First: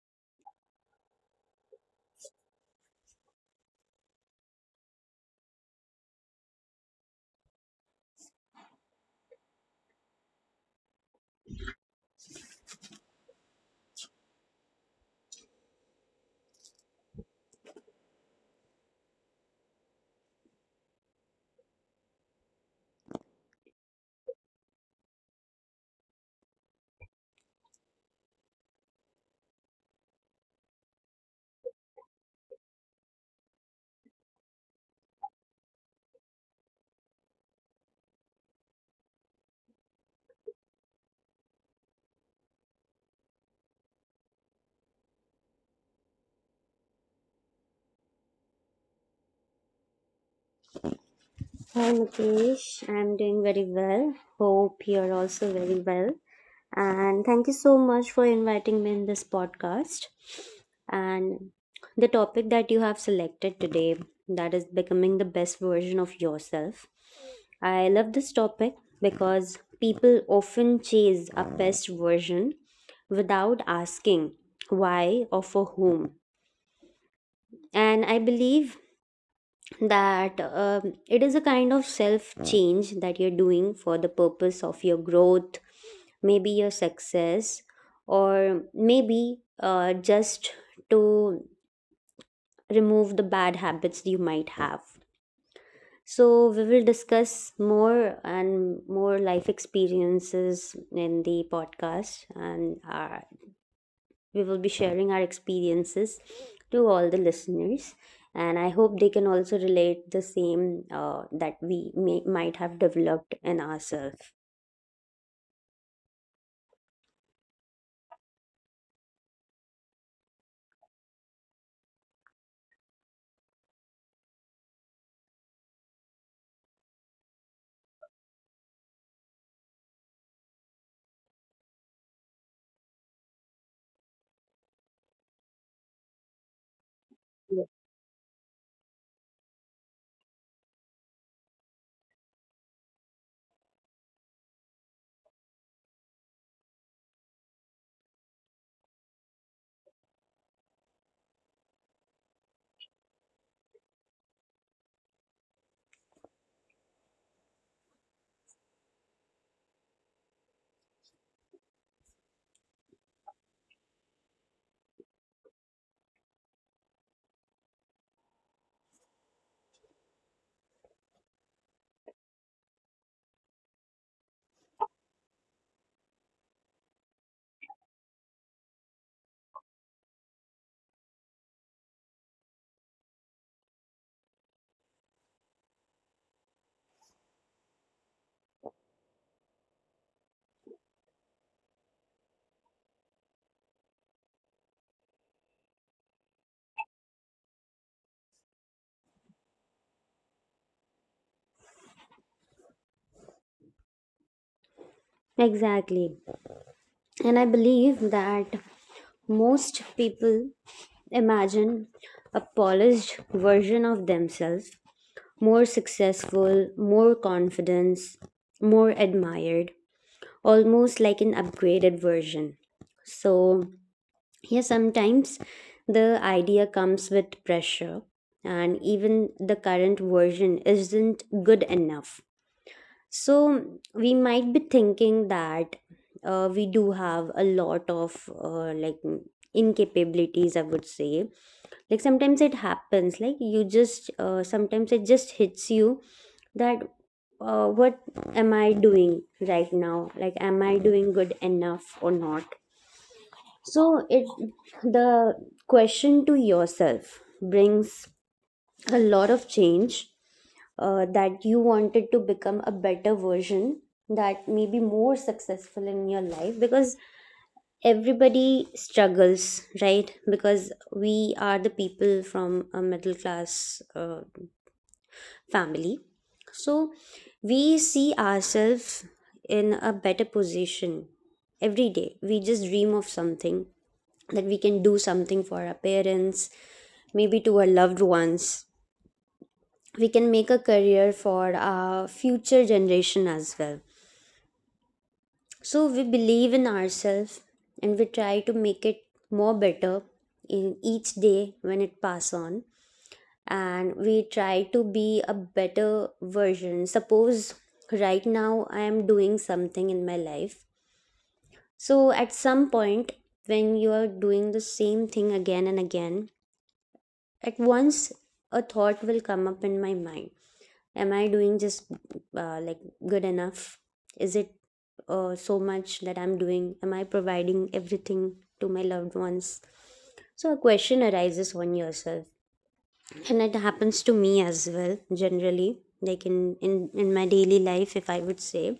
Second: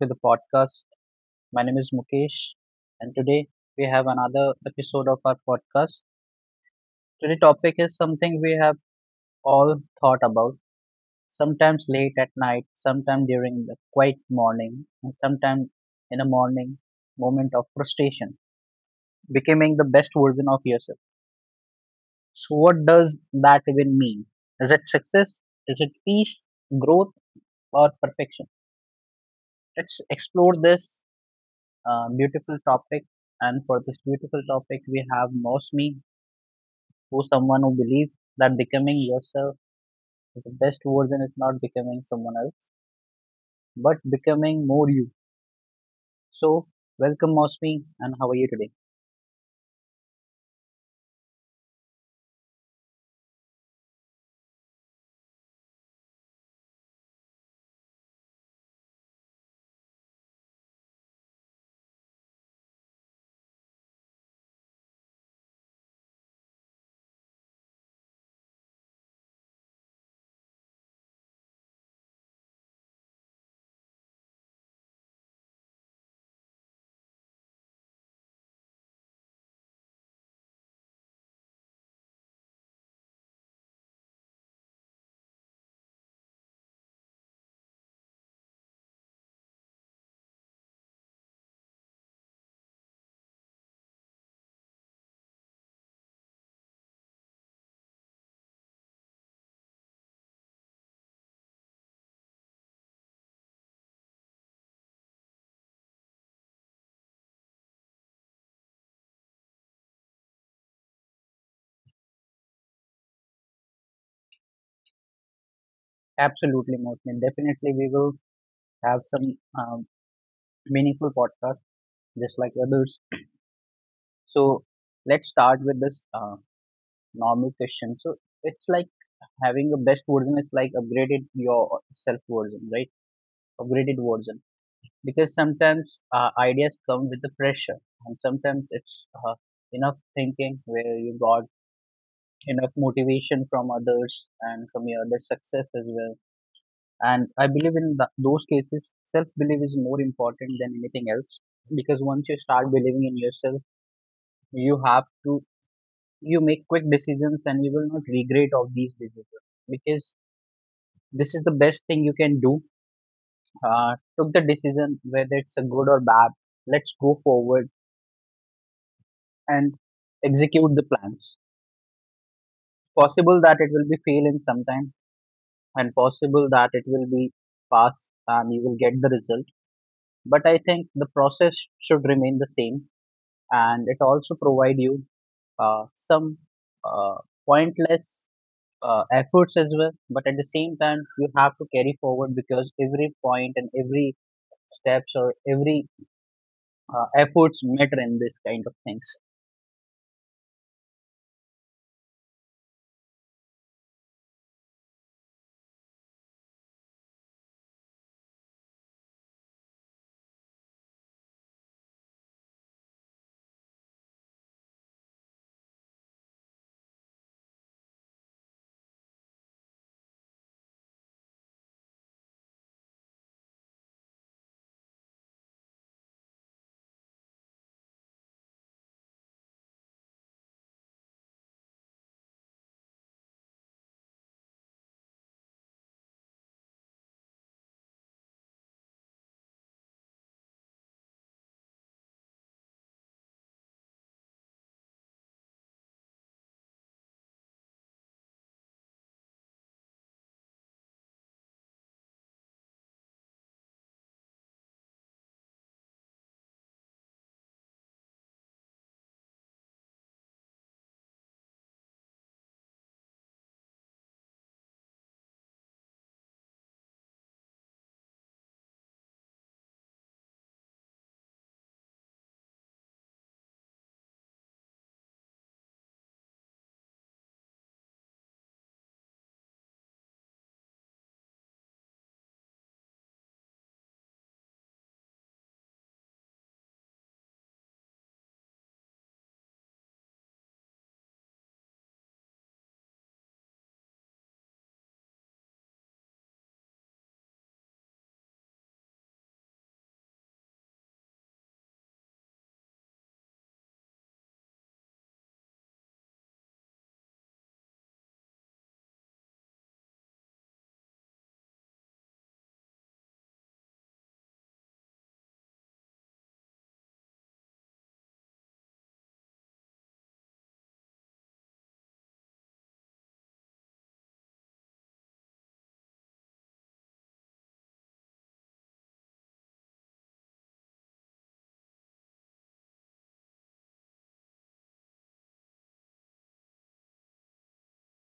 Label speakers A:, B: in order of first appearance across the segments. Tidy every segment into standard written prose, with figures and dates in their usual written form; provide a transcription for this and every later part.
A: to the podcast. My name is Mukesh and today we have another episode of our podcast. Today topic is something we have all thought about, sometimes late at night, sometimes during the quiet morning, and sometimes in a morning moment of frustration, becoming the best version of yourself. So what does that even mean? Is it success? Is it peace, growth or perfection? Let's explore this beautiful topic. And for this beautiful topic, we have Mosmi, who's someone who believes that becoming yourself is the best version is not becoming someone else, but becoming more you. So, welcome, Mosmi, and how are you today?
B: Hi Mukesh, I'm doing very well. Hope you're also very well. And thank you so much for inviting me in this podcast. And the topic that you have selected today, that is becoming the best version of yourself. I love this topic because people often chase a best version without asking why or for whom. And I believe that it is a kind of self change that you're doing for the purpose of your growth, maybe your success, or maybe just to remove the bad habits you might have. So we will discuss more and more life experiences in the podcast, and we will be sharing our experiences to all the listeners, and I hope they can also relate the same that we might have developed in ourselves.
A: Absolutely, Mosmi. Definitely, we will have some meaningful podcast just like others. So, let's start with this normal question. So, it's like having a best version is like upgraded your self version, right? Upgraded version, because sometimes ideas come with the pressure and sometimes it's enough thinking where you got enough motivation from others and from your other success as well. And I believe in those cases self belief is more important than anything else, because once you start believing in yourself, you have to you make quick decisions and you will not regret of these decisions, because this is the best thing you can do. uh, Took the decision whether it's a good or bad, let's go forward and execute the plans. Possible that it will be fail in some time, and possible that it will be pass and you will get the result. But I think the process should remain the same, and it also provide you some uh, pointless efforts as well. But at the same time, you have to carry forward because every point and every steps or every efforts matter in this kind of things.
B: Exactly. And I believe that most people imagine a polished version of themselves, more successful, more confidence, more admired, almost like an upgraded version. So yeah, sometimes the idea comes with pressure, and even the current version isn't good enough. So we might be thinking that we do have a lot of like incapabilities, I would say. Like sometimes it happens, like you just sometimes it just hits you that what am I doing right now? Like am I doing good enough or not? So it the question to yourself brings a lot of change, that you wanted to become a better version, that may be more successful in your life. Because everybody struggles, right? Because we are the people from a middle class family, so we see ourselves in a better position. Every day we just dream of something, that we can do something for our parents, maybe to our loved ones. We can make a career for our future generation as well. So we believe in ourselves and we try to make it more better in each day when it pass on, and we try to be a better version. Suppose right now I am doing something in my life, so at some point when you are doing the same thing again and again, at once a thought will come up in my mind: am I doing just like good enough? Is it so much that I'm doing? Am I providing everything to my loved ones? So a question arises on yourself, and it happens to me as well generally, like in in my daily life, if I would say,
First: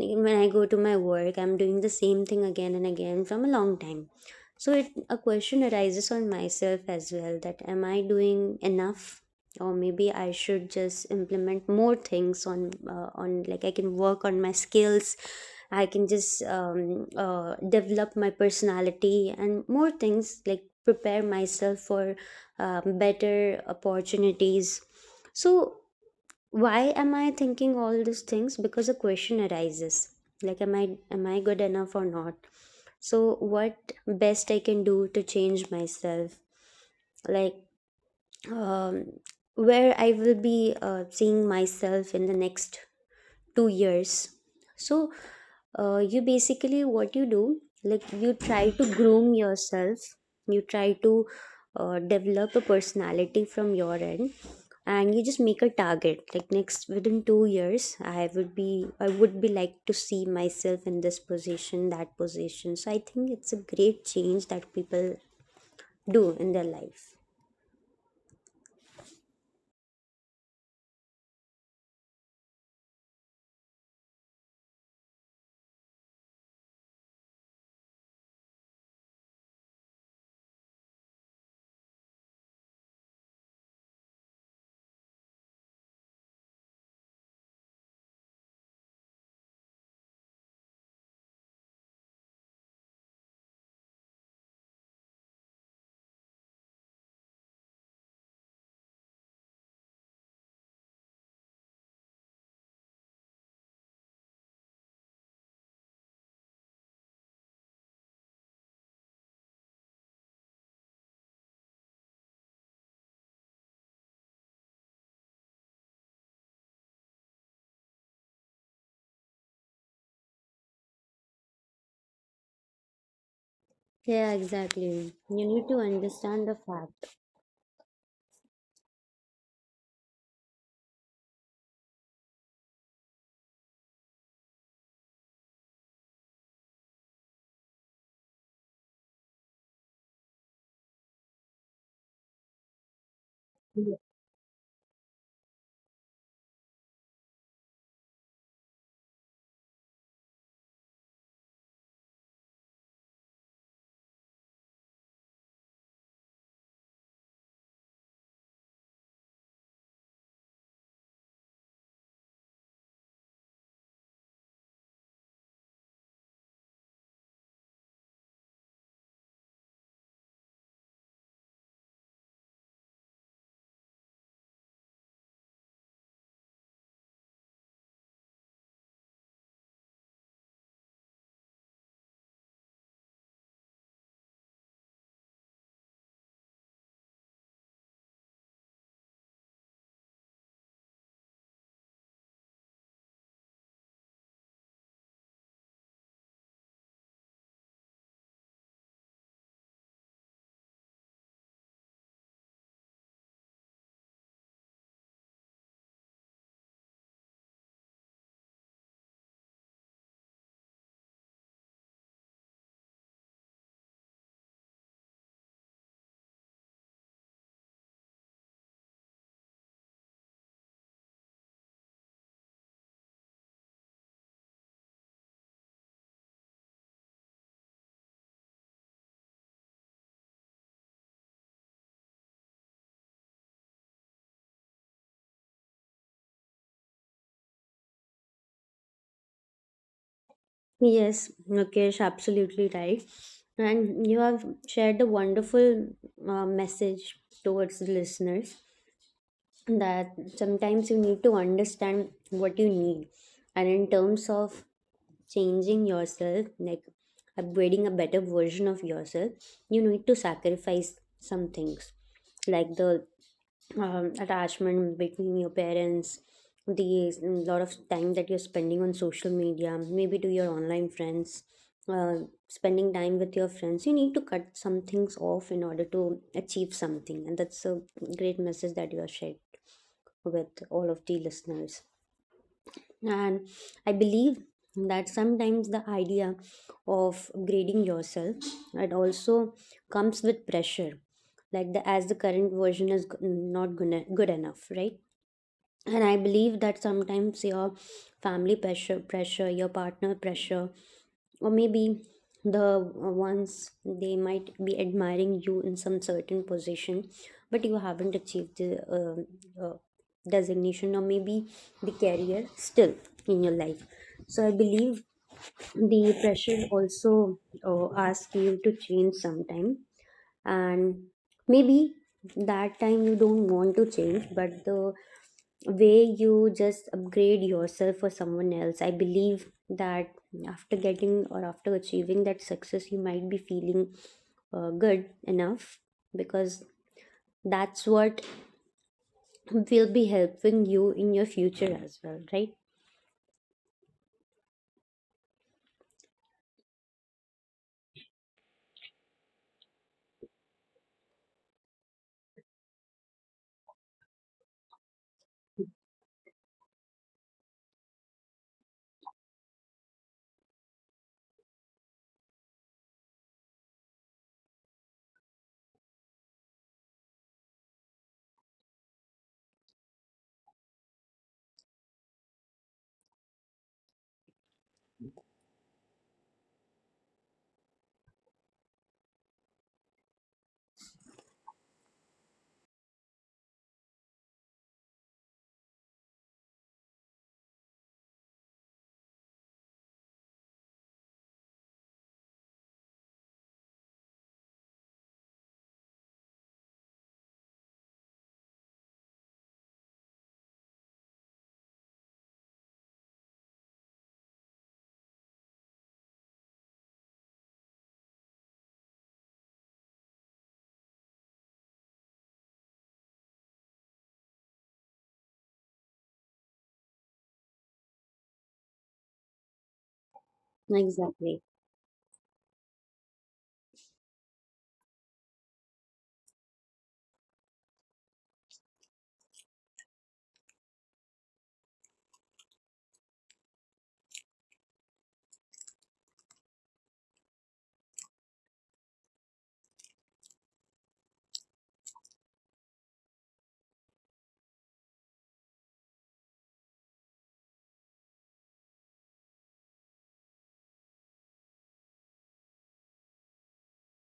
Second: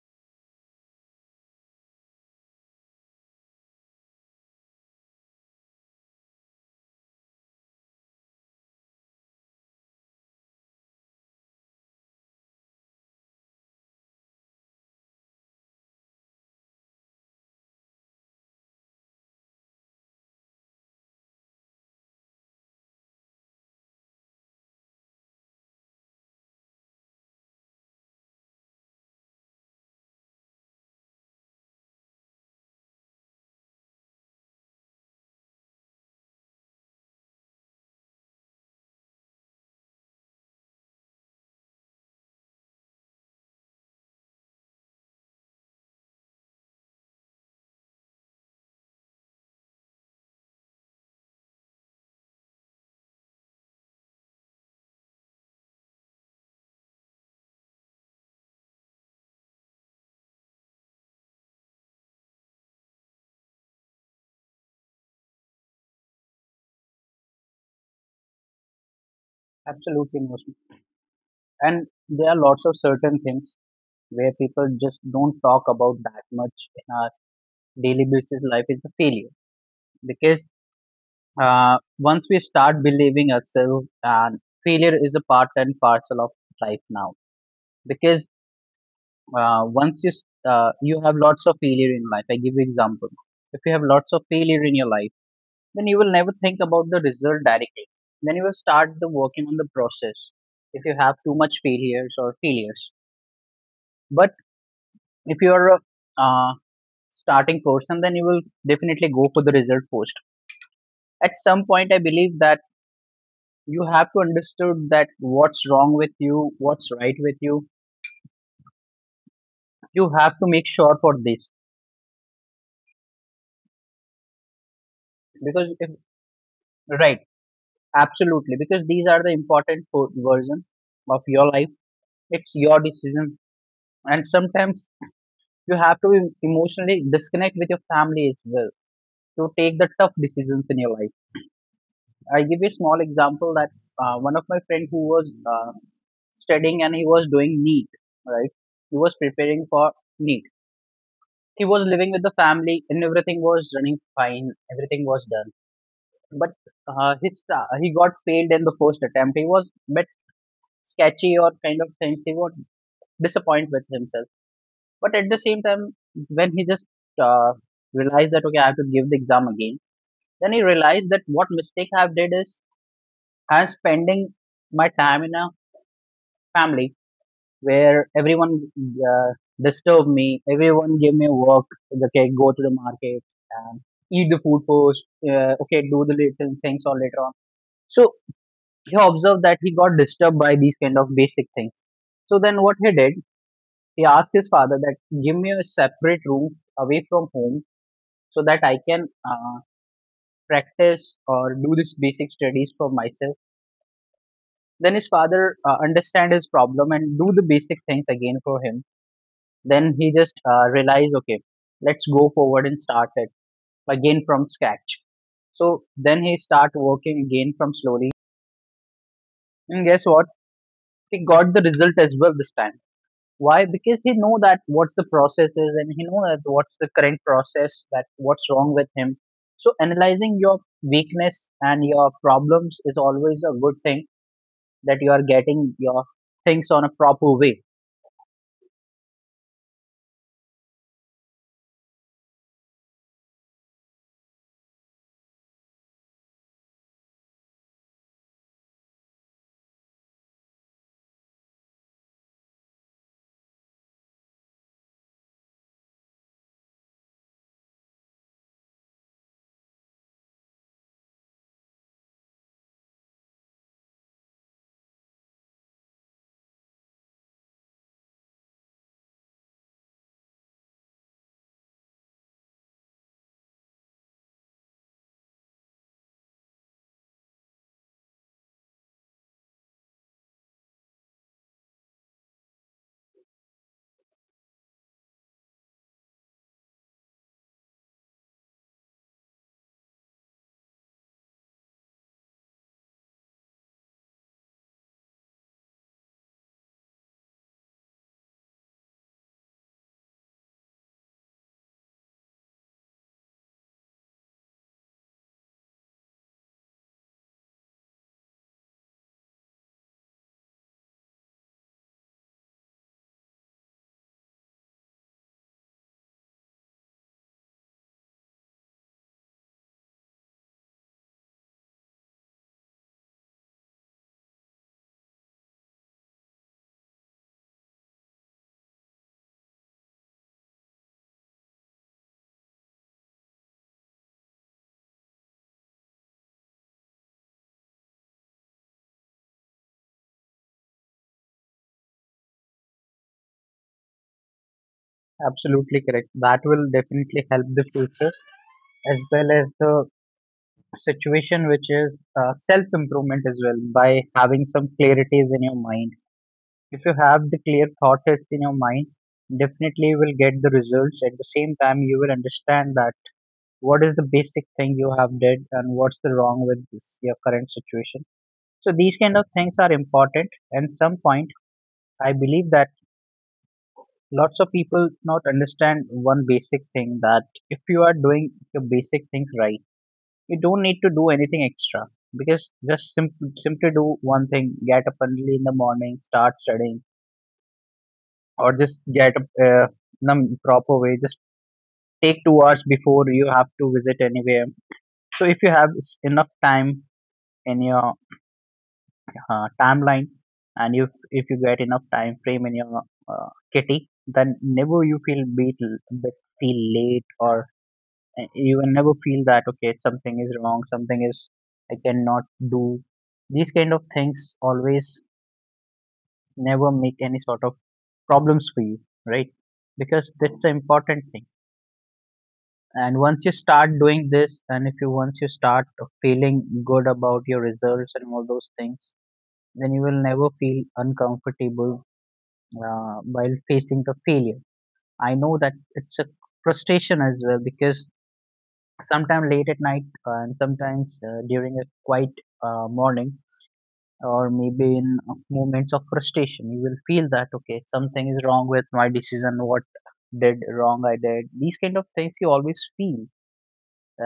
B: like when I go to my work, I'm doing the same thing again and again from a long time. So it a question arises on myself as well, that am I doing enough, or maybe I should just implement more things on on, like I can work on my skills, I can just develop my personality and more things, like prepare myself for better opportunities. So why am I thinking all these things? Because a question arises, like am I good enough or not? So what best I can do to change myself? Like um, where I will be seeing myself in the next 2 years. So you basically, what you do, like you try to groom yourself, you try to develop a personality from your end, and you just make a target, like next within 2 years I would be like to see myself in this position, that position. So I think it's a great change that people do in their life.
A: Absolutely, most, and there are lots of certain things where people just don't talk about that much in our daily basis life is a failure, because uh, once we start believing ourselves and failure is a part and parcel of life now. Because once you s- you have lots of failure in life, I give you example: if you have lots of failure in your life, then you will never think about the result directly, then you will start the working on the process if you have too much failures or failures. But if you are a uh, starting person, then you will definitely go for the result post. At some point I believe that you have to understood that what's wrong with you, what's right with you. You have to make sure for this,
B: Yeah, exactly. You need to
A: because if,
B: understand the fact.
A: right, absolutely, because these are the important version of your life. It's your decision, and sometimes you have to emotionally disconnect with your family as well to take the tough decisions in your life. I give you a small example that one of my friend who was studying and he was doing NEET, right? He was preparing for NEET. He was living with the family and everything was running fine. Everything was done. But he got failed in the first attempt. He was a bit sketchy or kind of things. He was disappointed with himself. But at the same time, when he just uh, realized that, okay, I have to give the exam again, then he realized that what mistake I've did is I'm spending my time in a family where everyone uh, disturbed me. Everyone gave me work. Okay, go to the market and eat the food first. Okay, do the little things all later on. So he observed that he got disturbed by these kind of basic things. So then what he did, he asked his father that give me a separate room away from home so that I can practice or do this basic studies for myself. Then his father understand his problem and do the basic things again for him. Then he just realized, okay, let's go forward and start it again from scratch. So then he start working again from slowly. And guess what? He got the result as well this time. Why? Because he know that what's the process is and he know that what's the current process, that what's wrong with him. So analyzing your weakness and your problems is always a good thing, that you are getting your things on a proper way.
B: Yes, Mukesh, absolutely right. And you have shared a wonderful message towards the listeners, that sometimes you need to understand what you need. And in terms of changing yourself, like upgrading a better version of yourself, you need to sacrifice some things, like the attachment between your parents, the lot of time that you're spending on social media, maybe to your online friends, uh, spending time with your friends. You need to cut some things off in order to achieve something, and that's a great message that you have shared with all of the listeners. And I believe that sometimes the idea of grading yourself, it also comes with pressure, like the as the current version is not gonna, good enough, right? And I believe that sometimes your family pressure, your partner pressure, or maybe the ones they might be admiring you in some certain position, but you haven't achieved the um uh, designation, or maybe the career still in your life. So I believe the pressure also asks you to change sometime. And maybe that time you don't want to change, but the way you just upgrade yourself for someone else. I believe that after getting or after achieving that success, you might be feeling good enough, because that's what will be helping you in your future as well, right?
A: Absolutely correct. That will definitely help the future as well as the situation which is self improvement as well by having some clarities in your mind. If you have the clear thoughts in your mind, definitely you will get the results. At the same time you will understand that what is the basic thing you have did and what's the wrong with this, your current situation. So these kind of things are important, and some point I believe that lots of people not understand one basic thing: that if you are doing the basic things right, you don't need to do anything extra. Because just simply do one thing, get up early in the morning, start studying, or just get up in a proper way, just take 2 hours before you have to visit anywhere. So if you have enough time in your timeline, and if you get enough time frame in your kitty, then never you feel beat, but feel late or, and you will never feel that okay something is wrong, something is, I cannot do these kind of things always, never make any sort of problems for you, right? Because that's the important thing.
B: Exactly.
A: And once you start doing this, and if you once you start feeling good about your results and all those things, then you will never feel uncomfortable while facing the failure. I know that it's a frustration as well, because sometime late at night and sometimes during a quiet morning or maybe in moments of frustration, you will feel that okay something is wrong with my decision, what did wrong I did, these kind of things you always feel,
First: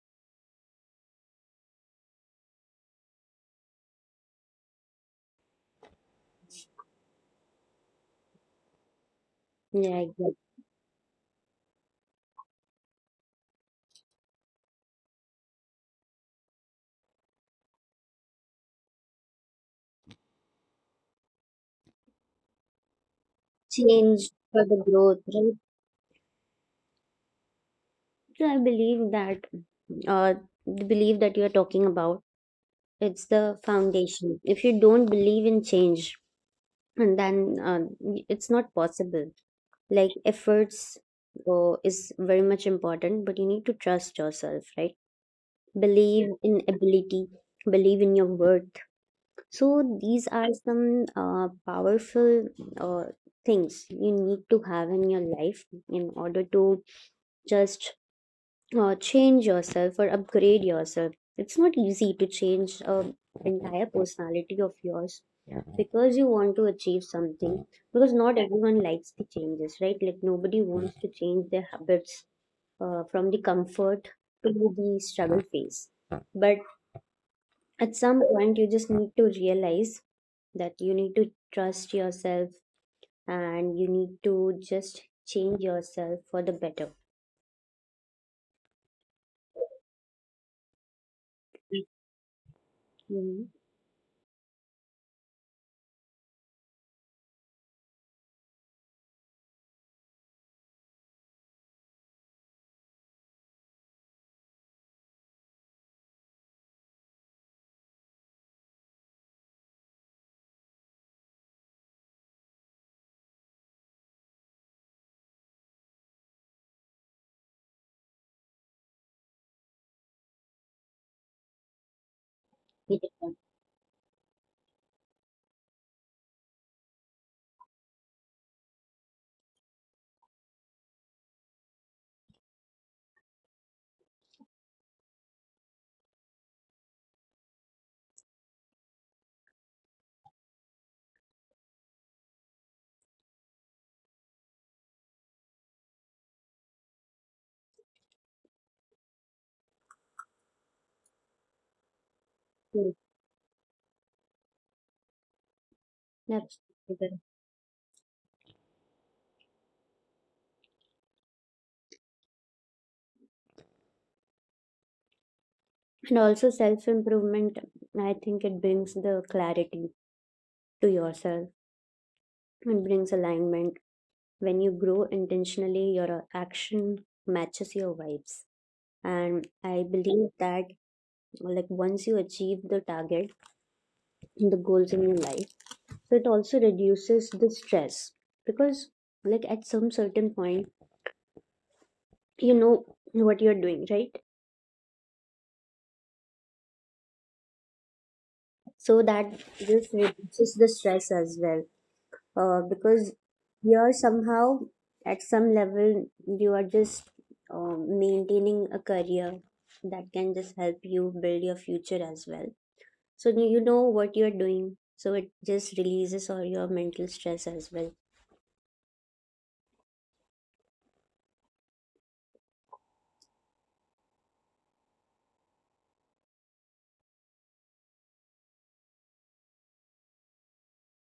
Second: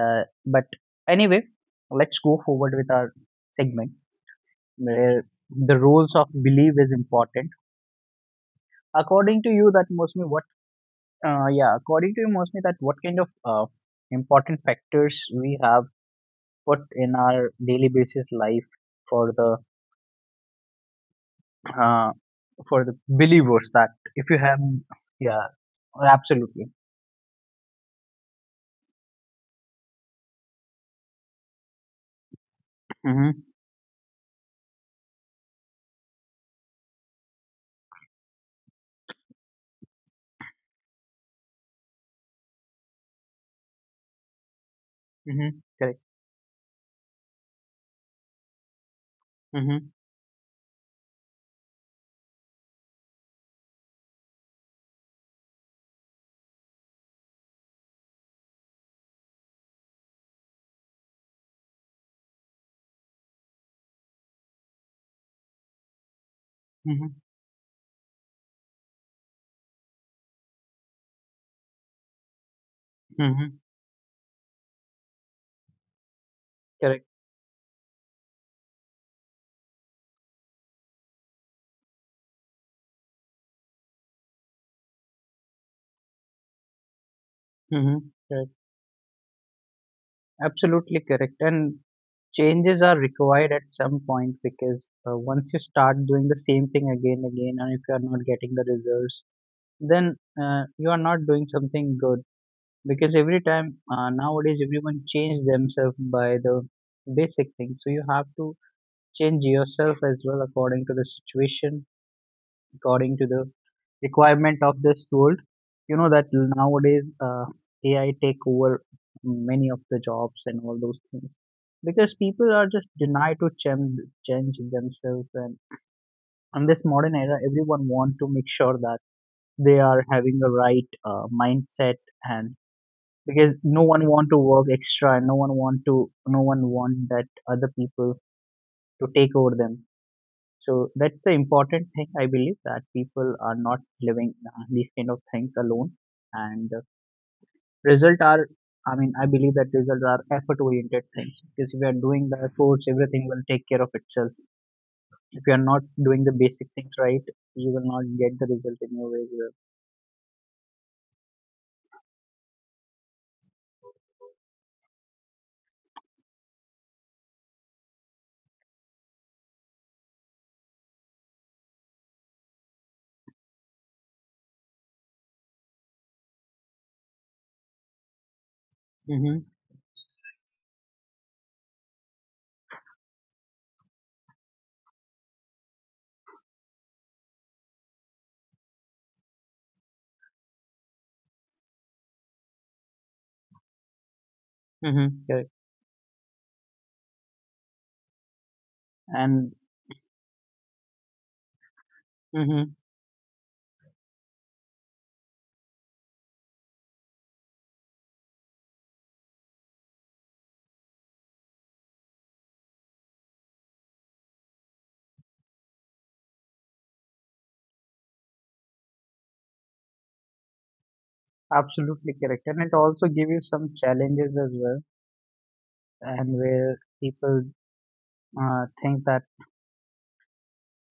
A: but anyway, let's go forward with our segment where the roles of belief is important. According to you, that
B: Yeah,
A: mostly
B: exactly.
A: what, yeah, according to you mostly, that what kind of important factors we have. But in our daily basis life, for the uh, for the believers that if
B: Change
A: you have,
B: for the growth,
A: yeah,
B: right?
A: absolutely.
B: So I believe that uh, the belief that you're talking about, it's
A: Mm-hmm.
B: the foundation. If you don't believe in change, and then it's not possible. Like efforts is very much important, but you need to trust yourself, right?
A: Mm-hmm. Correct.
B: Believe in ability, believe in your worth. So
A: Mm-hmm.
B: these are some powerful uh, things you need to have in your life, in order to just change yourself or upgrade yourself. It's not easy to change entire personality of yours, because you want to achieve
A: Mm-hmm.
B: something. Because not everyone likes the changes, right? Like nobody wants to change their habits from the
A: Mm-hmm.
B: comfort to the struggle phase. But
A: Correct.
B: at some point, you just need to realize that you need to trust yourself, and you need to just change yourself for the better.
A: Mm-hmm. Correct, absolutely correct. And changes are required
B: Mhm.
A: at some point, because once you start doing the same thing again and again and if you are not getting the results, then you are not doing something good. Because every time nowadays everyone change themselves by the basic things. So you have to change yourself as well according to the situation, according to the requirement of this world. You know that nowadays AI take over many of the jobs and all those things, because people are just denied to change, change themselves, and in this modern era everyone want to make sure that they are having the right mindset. And because no one want to work extra and no one want that other people to take over them. So that's the important thing, I believe that people are not living these kind of things alone. And result are I mean, I believe that results are effort oriented things, because if you are doing the efforts everything will take care of itself. If you are not doing the basic
B: Yeah.
A: things right, you will not get the result in your way.
B: And also, self improvement, I think it brings the clarity to yourself and brings alignment. When you grow intentionally, your action matches your vibes. And
A: Mm-hmm.
B: I believe that, like once you achieve the target, the goals in your life, so it also reduces the stress, because like at some certain point, you know what you're doing, right?
A: Mm-hmm. Correct.
B: So that
A: And
B: this reduces the stress as well, because here somehow at some level you are just maintaining a career that can just help you build your future as well. So you know what you're doing, so it just releases all your mental stress as well.
A: absolutely correct, and it also give you some challenges as well, and where people think that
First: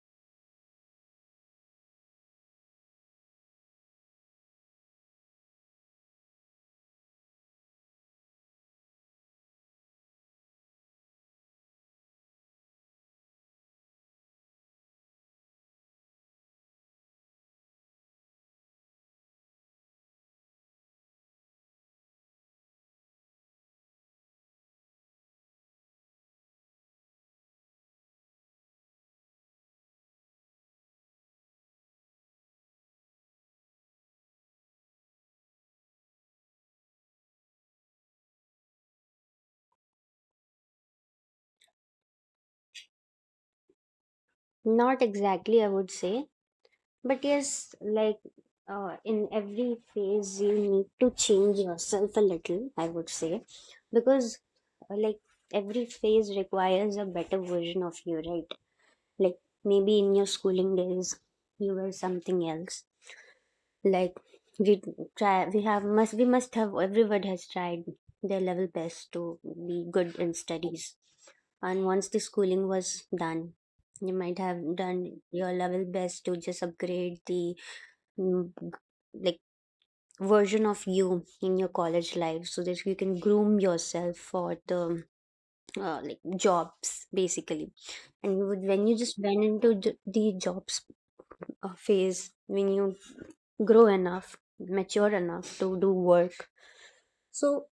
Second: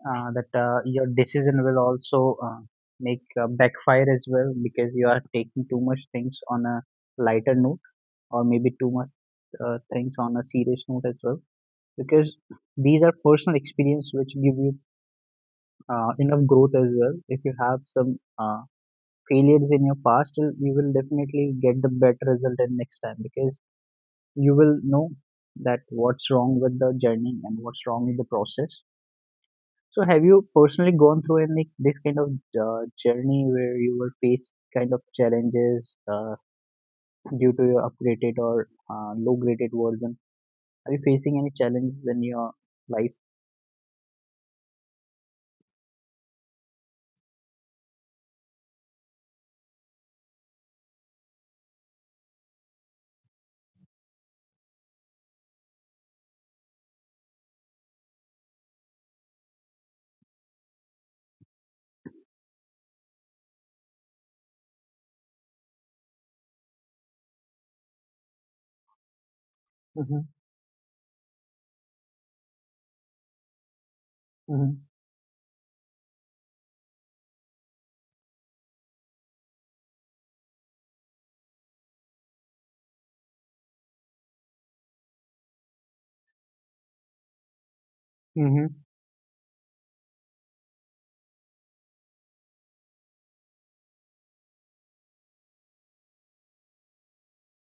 A: your decision will also make backfire as well, because you are taking too much things on a lighter note, or maybe too much things on a serious note as well. Because these are personal experience which give you enough growth as well. If you have some failures in your past, you will definitely get the better result in next time, because you will know that what's wrong with the journey and what's wrong in the process. So, have you personally gone through any this kind of journey where you were faced kind of challenges due to your upgraded or low graded version? Are you facing any challenges in your life?
B: Not exactly, I would say. But yes, like in every phase you need to change yourself a little, I would say, because like every phase requires a better version of you, right? Like maybe in your schooling days, you were something else. Like we try, we have must we must have, everyone has tried their level best to be good in
A: Mm-hmm.
B: studies. And once the schooling was done, you might have
A: Mm-hmm.
B: done your level best to just upgrade the mm, like version of you in your college life, so that you can groom yourself for the like jobs basically. And you would
A: Mm-hmm.
B: when you just went into the jobs, a phase when you grow enough, mature enough to do work. So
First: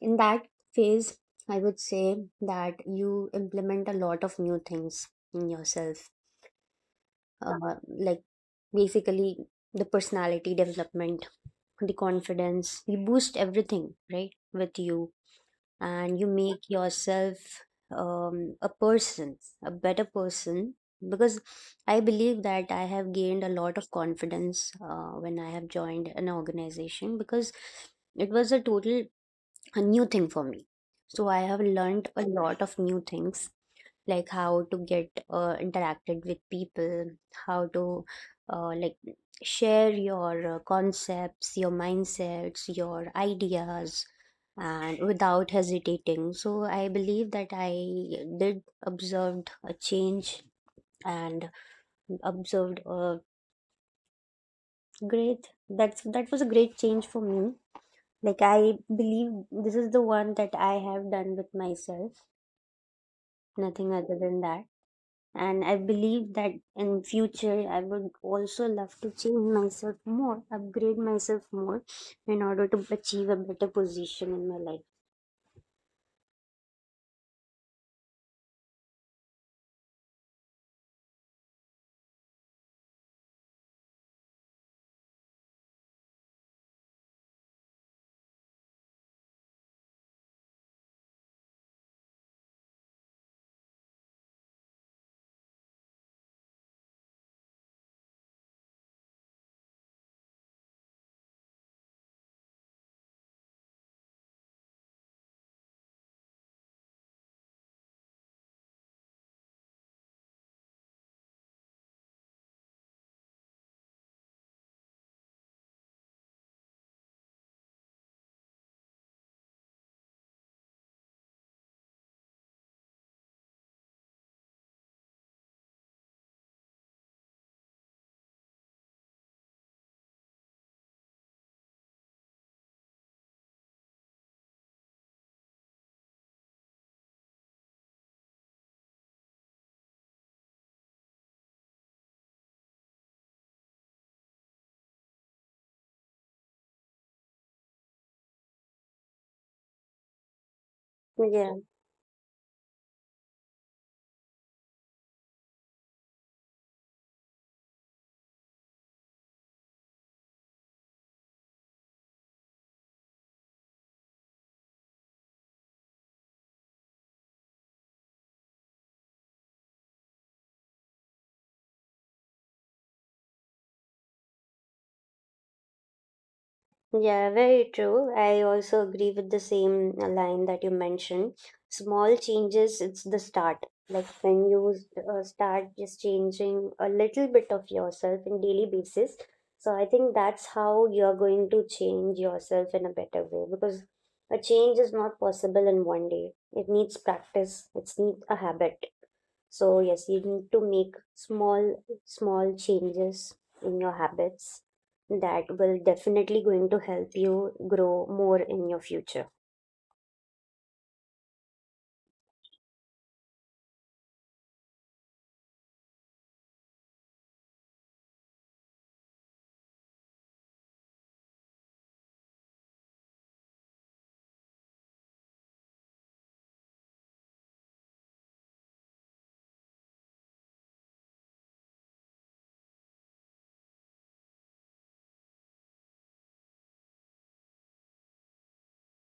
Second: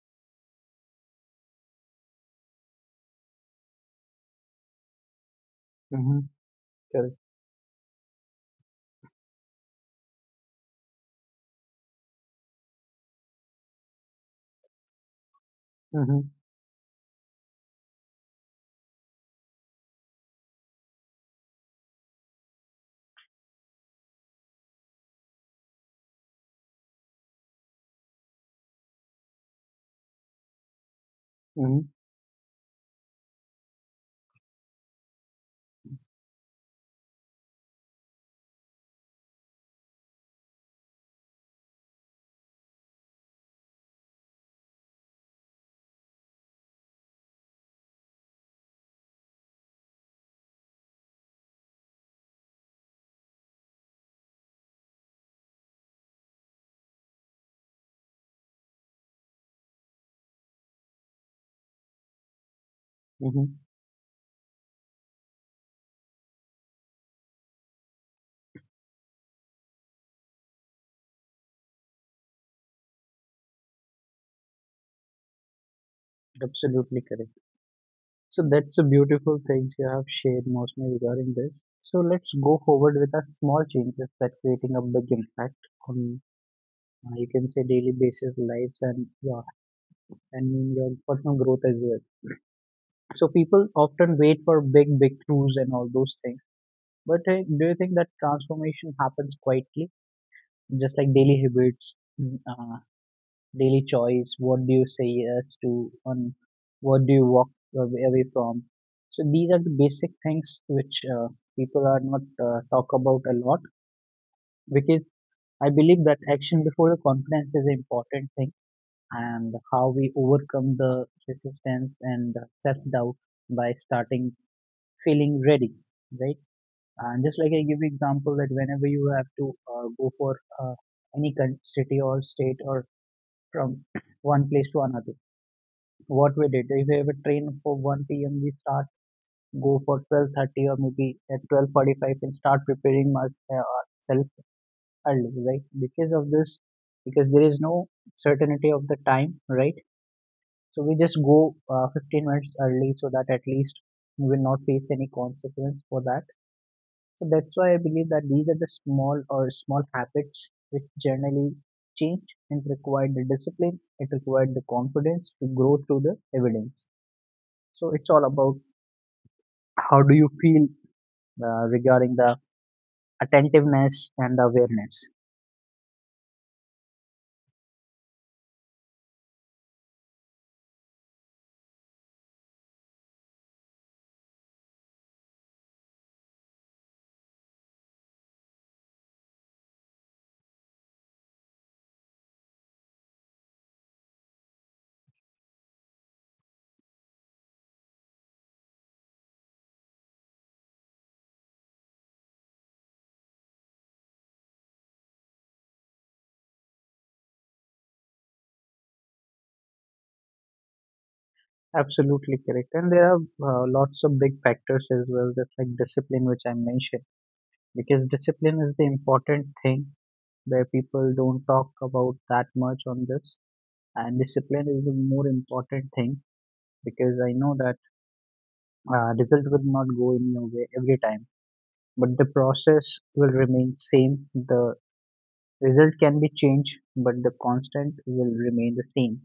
B: in that phase, I would say that you implement a lot of new things in yourself,
A: Mm-hmm. Correct.
B: like basically the personality development, the confidence, you boost everything, right? With you, and you
A: Mm-hmm.
B: make yourself a person, a better person. Because I believe that I have gained a lot of confidence when I have joined an organization, because it was a total a new thing for me. So I have
A: Mm-hmm.
B: learned a lot of new things, like how to get interacted with people, how to like share your concepts, your mindsets, your ideas, and without hesitating. So I believe that I did observed a change, and observed a great, that was a great change for me. Like I believe this is the one that I have done with myself,
A: Mm-hmm.
B: nothing other than that. And I believe that in future I would also love to change myself more, upgrade myself more, in order to achieve a better position in my life.
A: Absolutely correct. So that's a beautiful things you have shared mostly regarding this. So let's go forward with our small changes that creating a big impact on, you can say, daily basis lives and your and in your personal growth as well. So people often wait for big breakthroughs and all those things. But do you think that transformation happens quietly, just like daily habits, mm, uh, daily choice? What do you say yes to, on what do you walk away from? So these are the basic things which people are not talk about a lot, because I believe that action before the confidence is an important thing. And how we overcome the resistance and self doubt by starting feeling ready, right? And just like I give you example that whenever you have to go for uh, city or state or from one place to another, what we did, if we have a train for 1 p.m., we start go for 12:30 or maybe at 12:45 and start preparing myself early, right? Because of this, because there is no certainty of the time, right? So we just
B: So
A: go
B: yeah.
A: 15 minutes early so that at least we will not face any consequence for that. So that's why I believe that these are the small or small habits which generally change and require the discipline. It required the confidence to grow through the evidence. So it's all about, how do you feel regarding the attentiveness and awareness?
B: Yeah, very true. I also agree with the same line that you mentioned. Small changes, it's the start. Like when you start just changing a little bit of yourself in daily basis. So I think that's how you're going to change yourself in a better way, because a change is not possible in one day. It needs practice. It needs a habit. So yes, you need to make small changes in your habits that will definitely going to help you grow more in your future.
A: Absolutely correct, and there are lots of big factors as well, just like discipline, which I mentioned, because discipline is the important thing where people don't talk about that much on this. And discipline is the more important thing, because I know that result will not go in your way every time, but the process will remain same. The result can be changed, but the constant will remain the same.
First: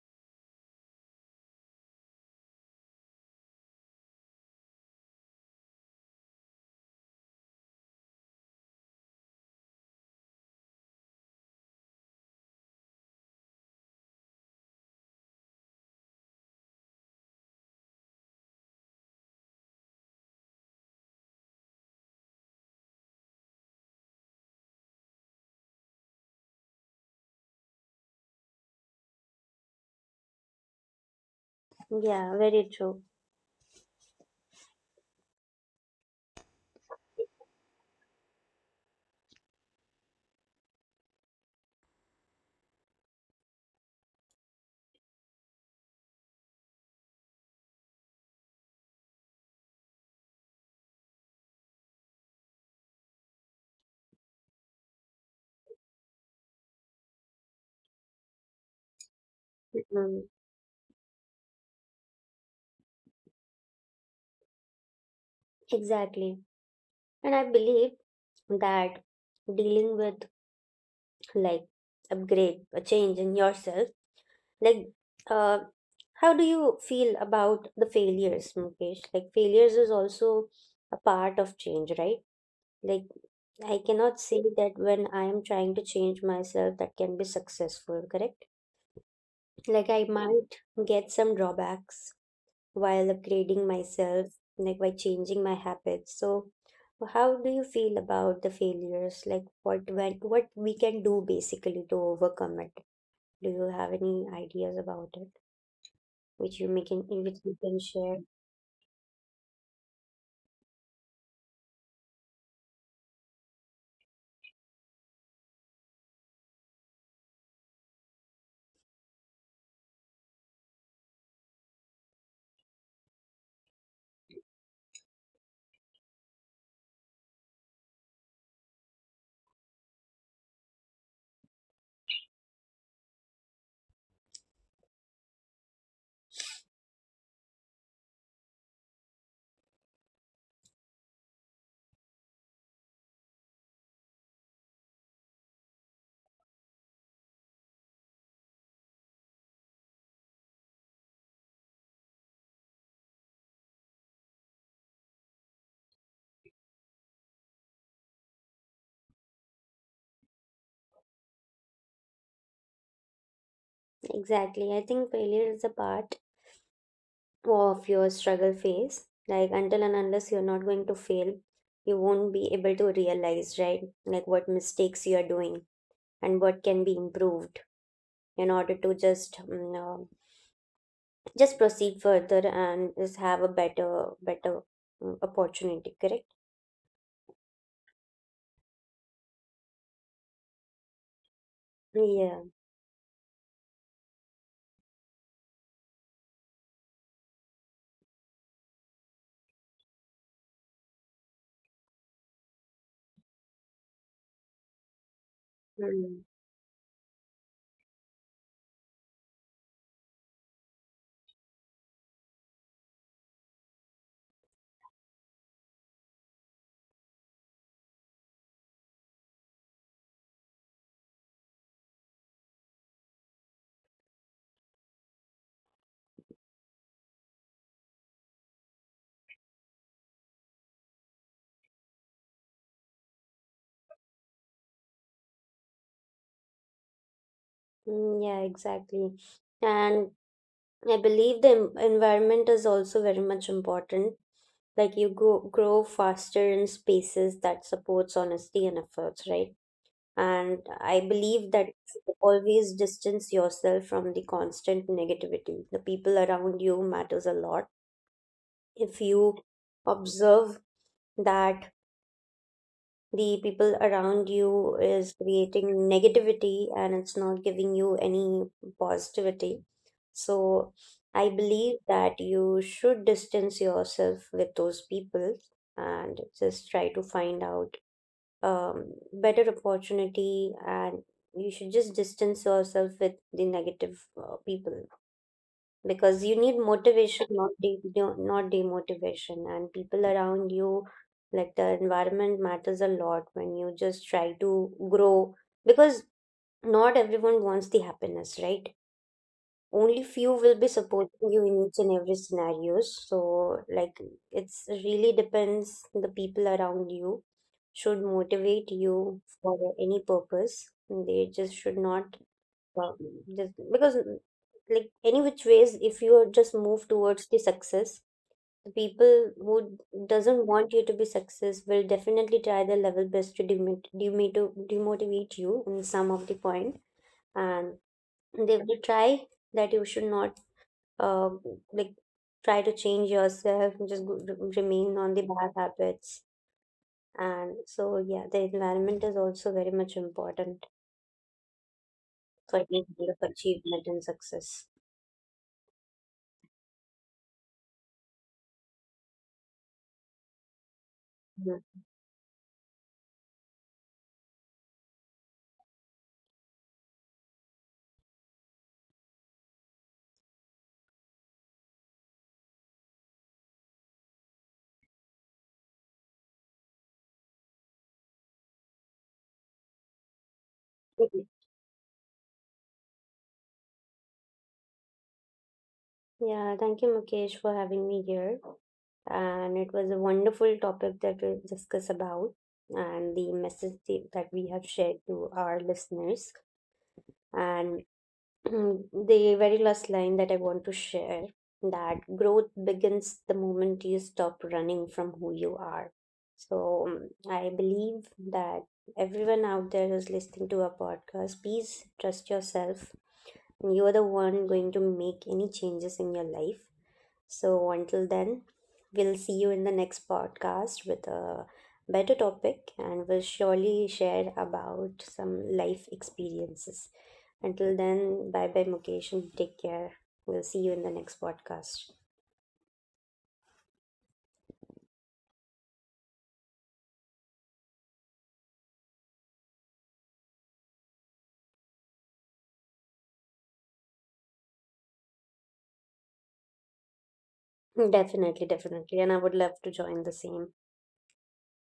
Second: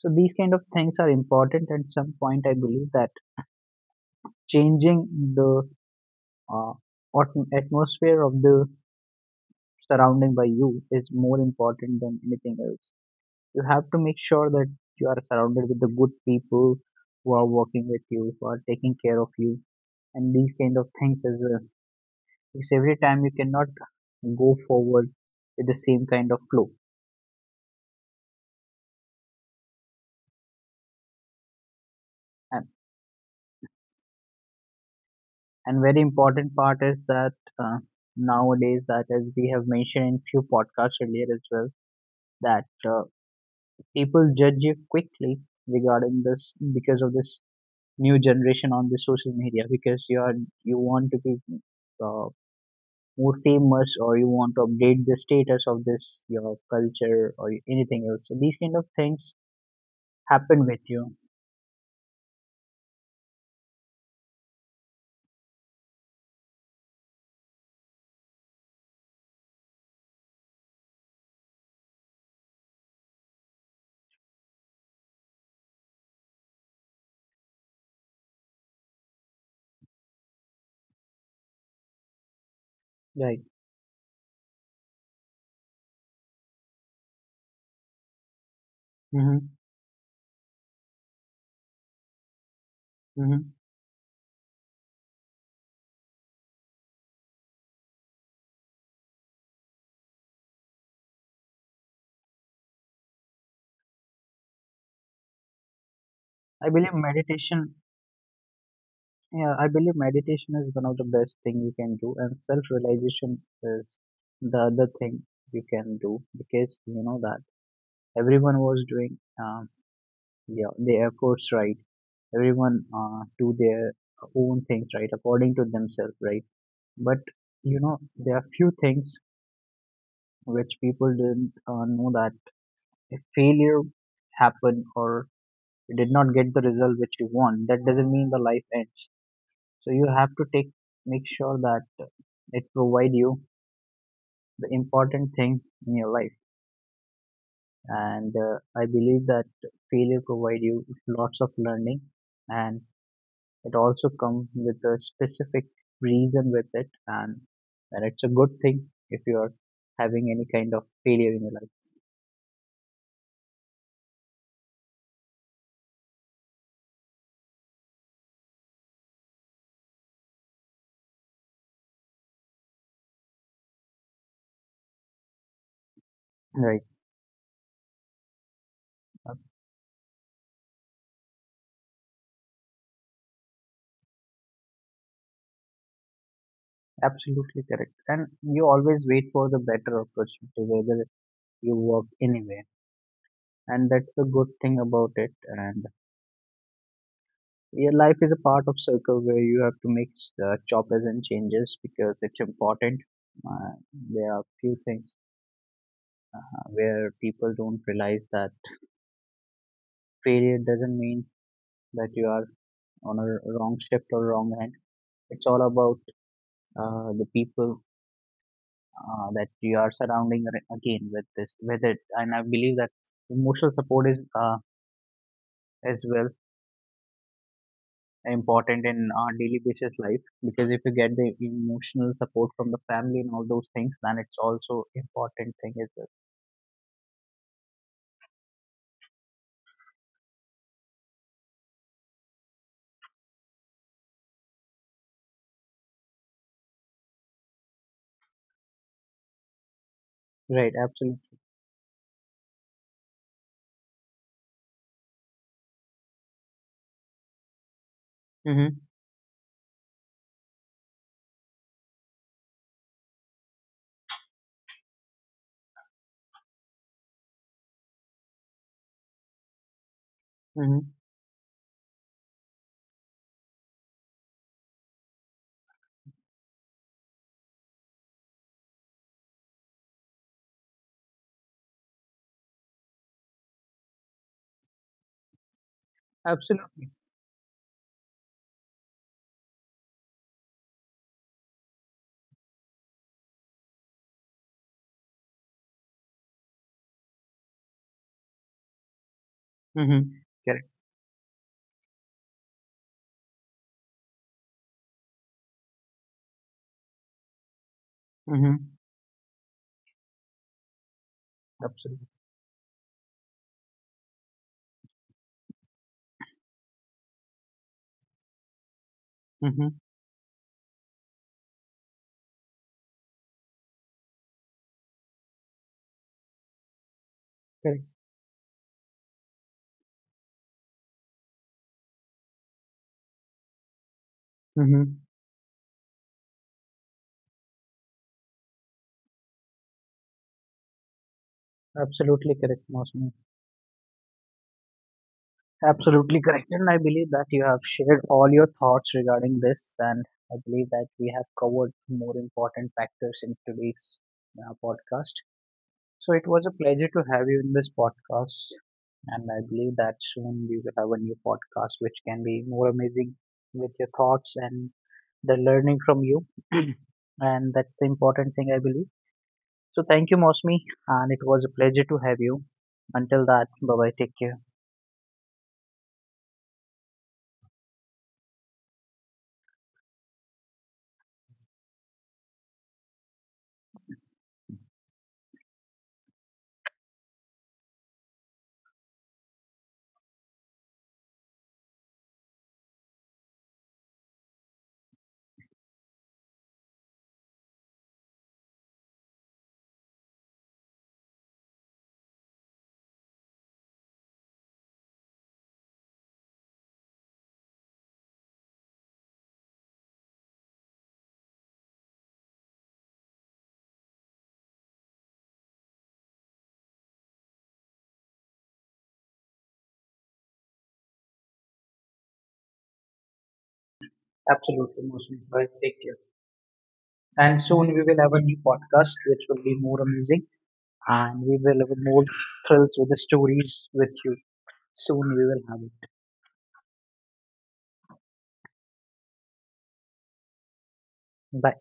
A: So these kind of things are important. At some point, I believe that changing the uh, atmosphere of the surrounding by you is more important than anything else. You have to make sure that you are surrounded with the good people who are working with you, who are taking care of you, and these kind of things as well. Because every time you cannot go forward with the same kind of flow.
B: Yeah, very true.
A: And very important part is that uh, nowadays, that as we have mentioned in few podcasts earlier as well, that people judge you quickly regarding this, because of this new generation on the social media, because you are you want to be uh, more famous, or you want to update the status of this your culture or anything else. So these kind of things
B: Mm,
A: happen with you,
B: exactly. And I believe that dealing with, like upgrade, a change in yourself, like uh how do you feel about the failures, Mukesh? Like failures is also a part of change, right? Like
A: right?
B: I cannot say that when I am trying to change myself, that can be successful, correct?
A: Mm-hmm.
B: Like I might get some drawbacks while
A: Mm-hmm.
B: upgrading myself, like by changing my habits. So how do you feel about the failures? Like what when, what we can do basically to overcome it? Do you have any ideas about it, which you
A: I believe
B: making, which you
A: meditation
B: can share?
A: Yeah, I believe meditation is one of the best thing you can do, and self-realization is the other thing you can do, because you know that everyone was doing yeah, their efforts, right. Everyone do their own things right according to themselves, right? But you know there are few things which people didn't know, that if failure happened or you did not get the result which you want, that doesn't mean the life ends. So you have to take make sure that it provide you the important thing in your life. And I believe that failure provide you with lots of learning, and it also comes with a specific reason with it. And and it's a good thing if you are having any kind of failure in your life,
B: Exactly, I think failure is a part of your struggle phase, like until and unless you're not going to fail, you won't be able to realize, right? Like what mistakes you are doing, and what
A: right.
B: can be improved, in order to
A: Uh,
B: just just proceed further and just have a better opportunity, correct?
A: absolutely correct, and you always wait for the better opportunity whether you work
B: Yeah.
A: anywhere. And that's the good thing about it. And your life is a part of circle where you have to make choppers and changes, because it's important. Uh, there are few things
B: Mm.
A: where people don't realize that failure doesn't mean that you are on a wrong shift or wrong end. It's all about the people that you are again with this. Whether, and I believe that emotional support is as well important in our daily basis life, because if you get the emotional support from the family and all those things, then it's also important thing as well,
B: Mm, yeah, exactly. And I believe the environment is also very much important, like you go grow faster in spaces that supports honesty and efforts, right?
A: right.
B: And I
A: Absolutely.
B: believe that you should always distance yourself from the constant negativity, the people around you matters a lot.
A: Mm-hmm.
B: If you observe that the people around you is creating negativity, and it's not giving you any positivity,
A: Mm-hmm.
B: so I believe that you should distance yourself with those people, and just try to find out um, better opportunity. And you should just distance yourself with the negative people, because you need
A: Absolutely.
B: motivation, not not demotivation. And people around you, like the environment matters a lot when you just try to grow, because not everyone wants the happiness, right?
A: Mm-hmm.
B: Only few
A: Correct.
B: will be supporting you in each and every scenarios. So like it's really depends the people around you should
A: Mm-hmm.
B: motivate you for any purpose, they just should
A: Absolutely.
B: not um, just because, like any which ways, if you are just move towards the success,
A: Mm-hmm.
B: the people who doesn't want you to be success will definitely try their level best to demotivate you in some of the point.
A: Correct.
B: And they will try that you should not uh, like try to change yourself, and just
A: Mm-hmm.
B: remain on the bad habits. And so yeah, the environment is also very much important
A: Absolutely correct, Mosmi.
B: for any kind of achievement and success.
A: Absolutely correct, and I believe that you have shared all your thoughts regarding this. And I believe that we have covered
B: Yeah.
A: more important factors in today's podcast. So it was a pleasure to have you in this podcast. And I believe that soon we will have a new podcast which can be more amazing, with your thoughts and the learning from you. And that's the important thing, I believe. So thank you, Mosmi. And it was
B: Okay.
A: a pleasure to have you. Until that, bye bye. Take care.
B: Yeah, thank you, Mukesh, for having me here, and it was a wonderful topic that we discuss about, and the message that we have shared to our listeners. And Mm, the very last line that I want to share, that growth begins the moment you stop running from who you are. So I believe that everyone out there who's listening to our podcast, please trust yourself. You are the one going to make any changes in your life. So, until then, we'll see you in the next podcast with a better topic, and we'll surely share about some life experiences. Until then, bye bye, Mukesh, and take care. We'll see you in the next podcast.
A: Absolutely, Mosmi. Bye. Take care. And soon we will have a new podcast which will be more amazing. And we will have more thrills with the stories with you. Soon we will have it.
B: Definitely, definitely. And I would love to join the same.
A: Bye.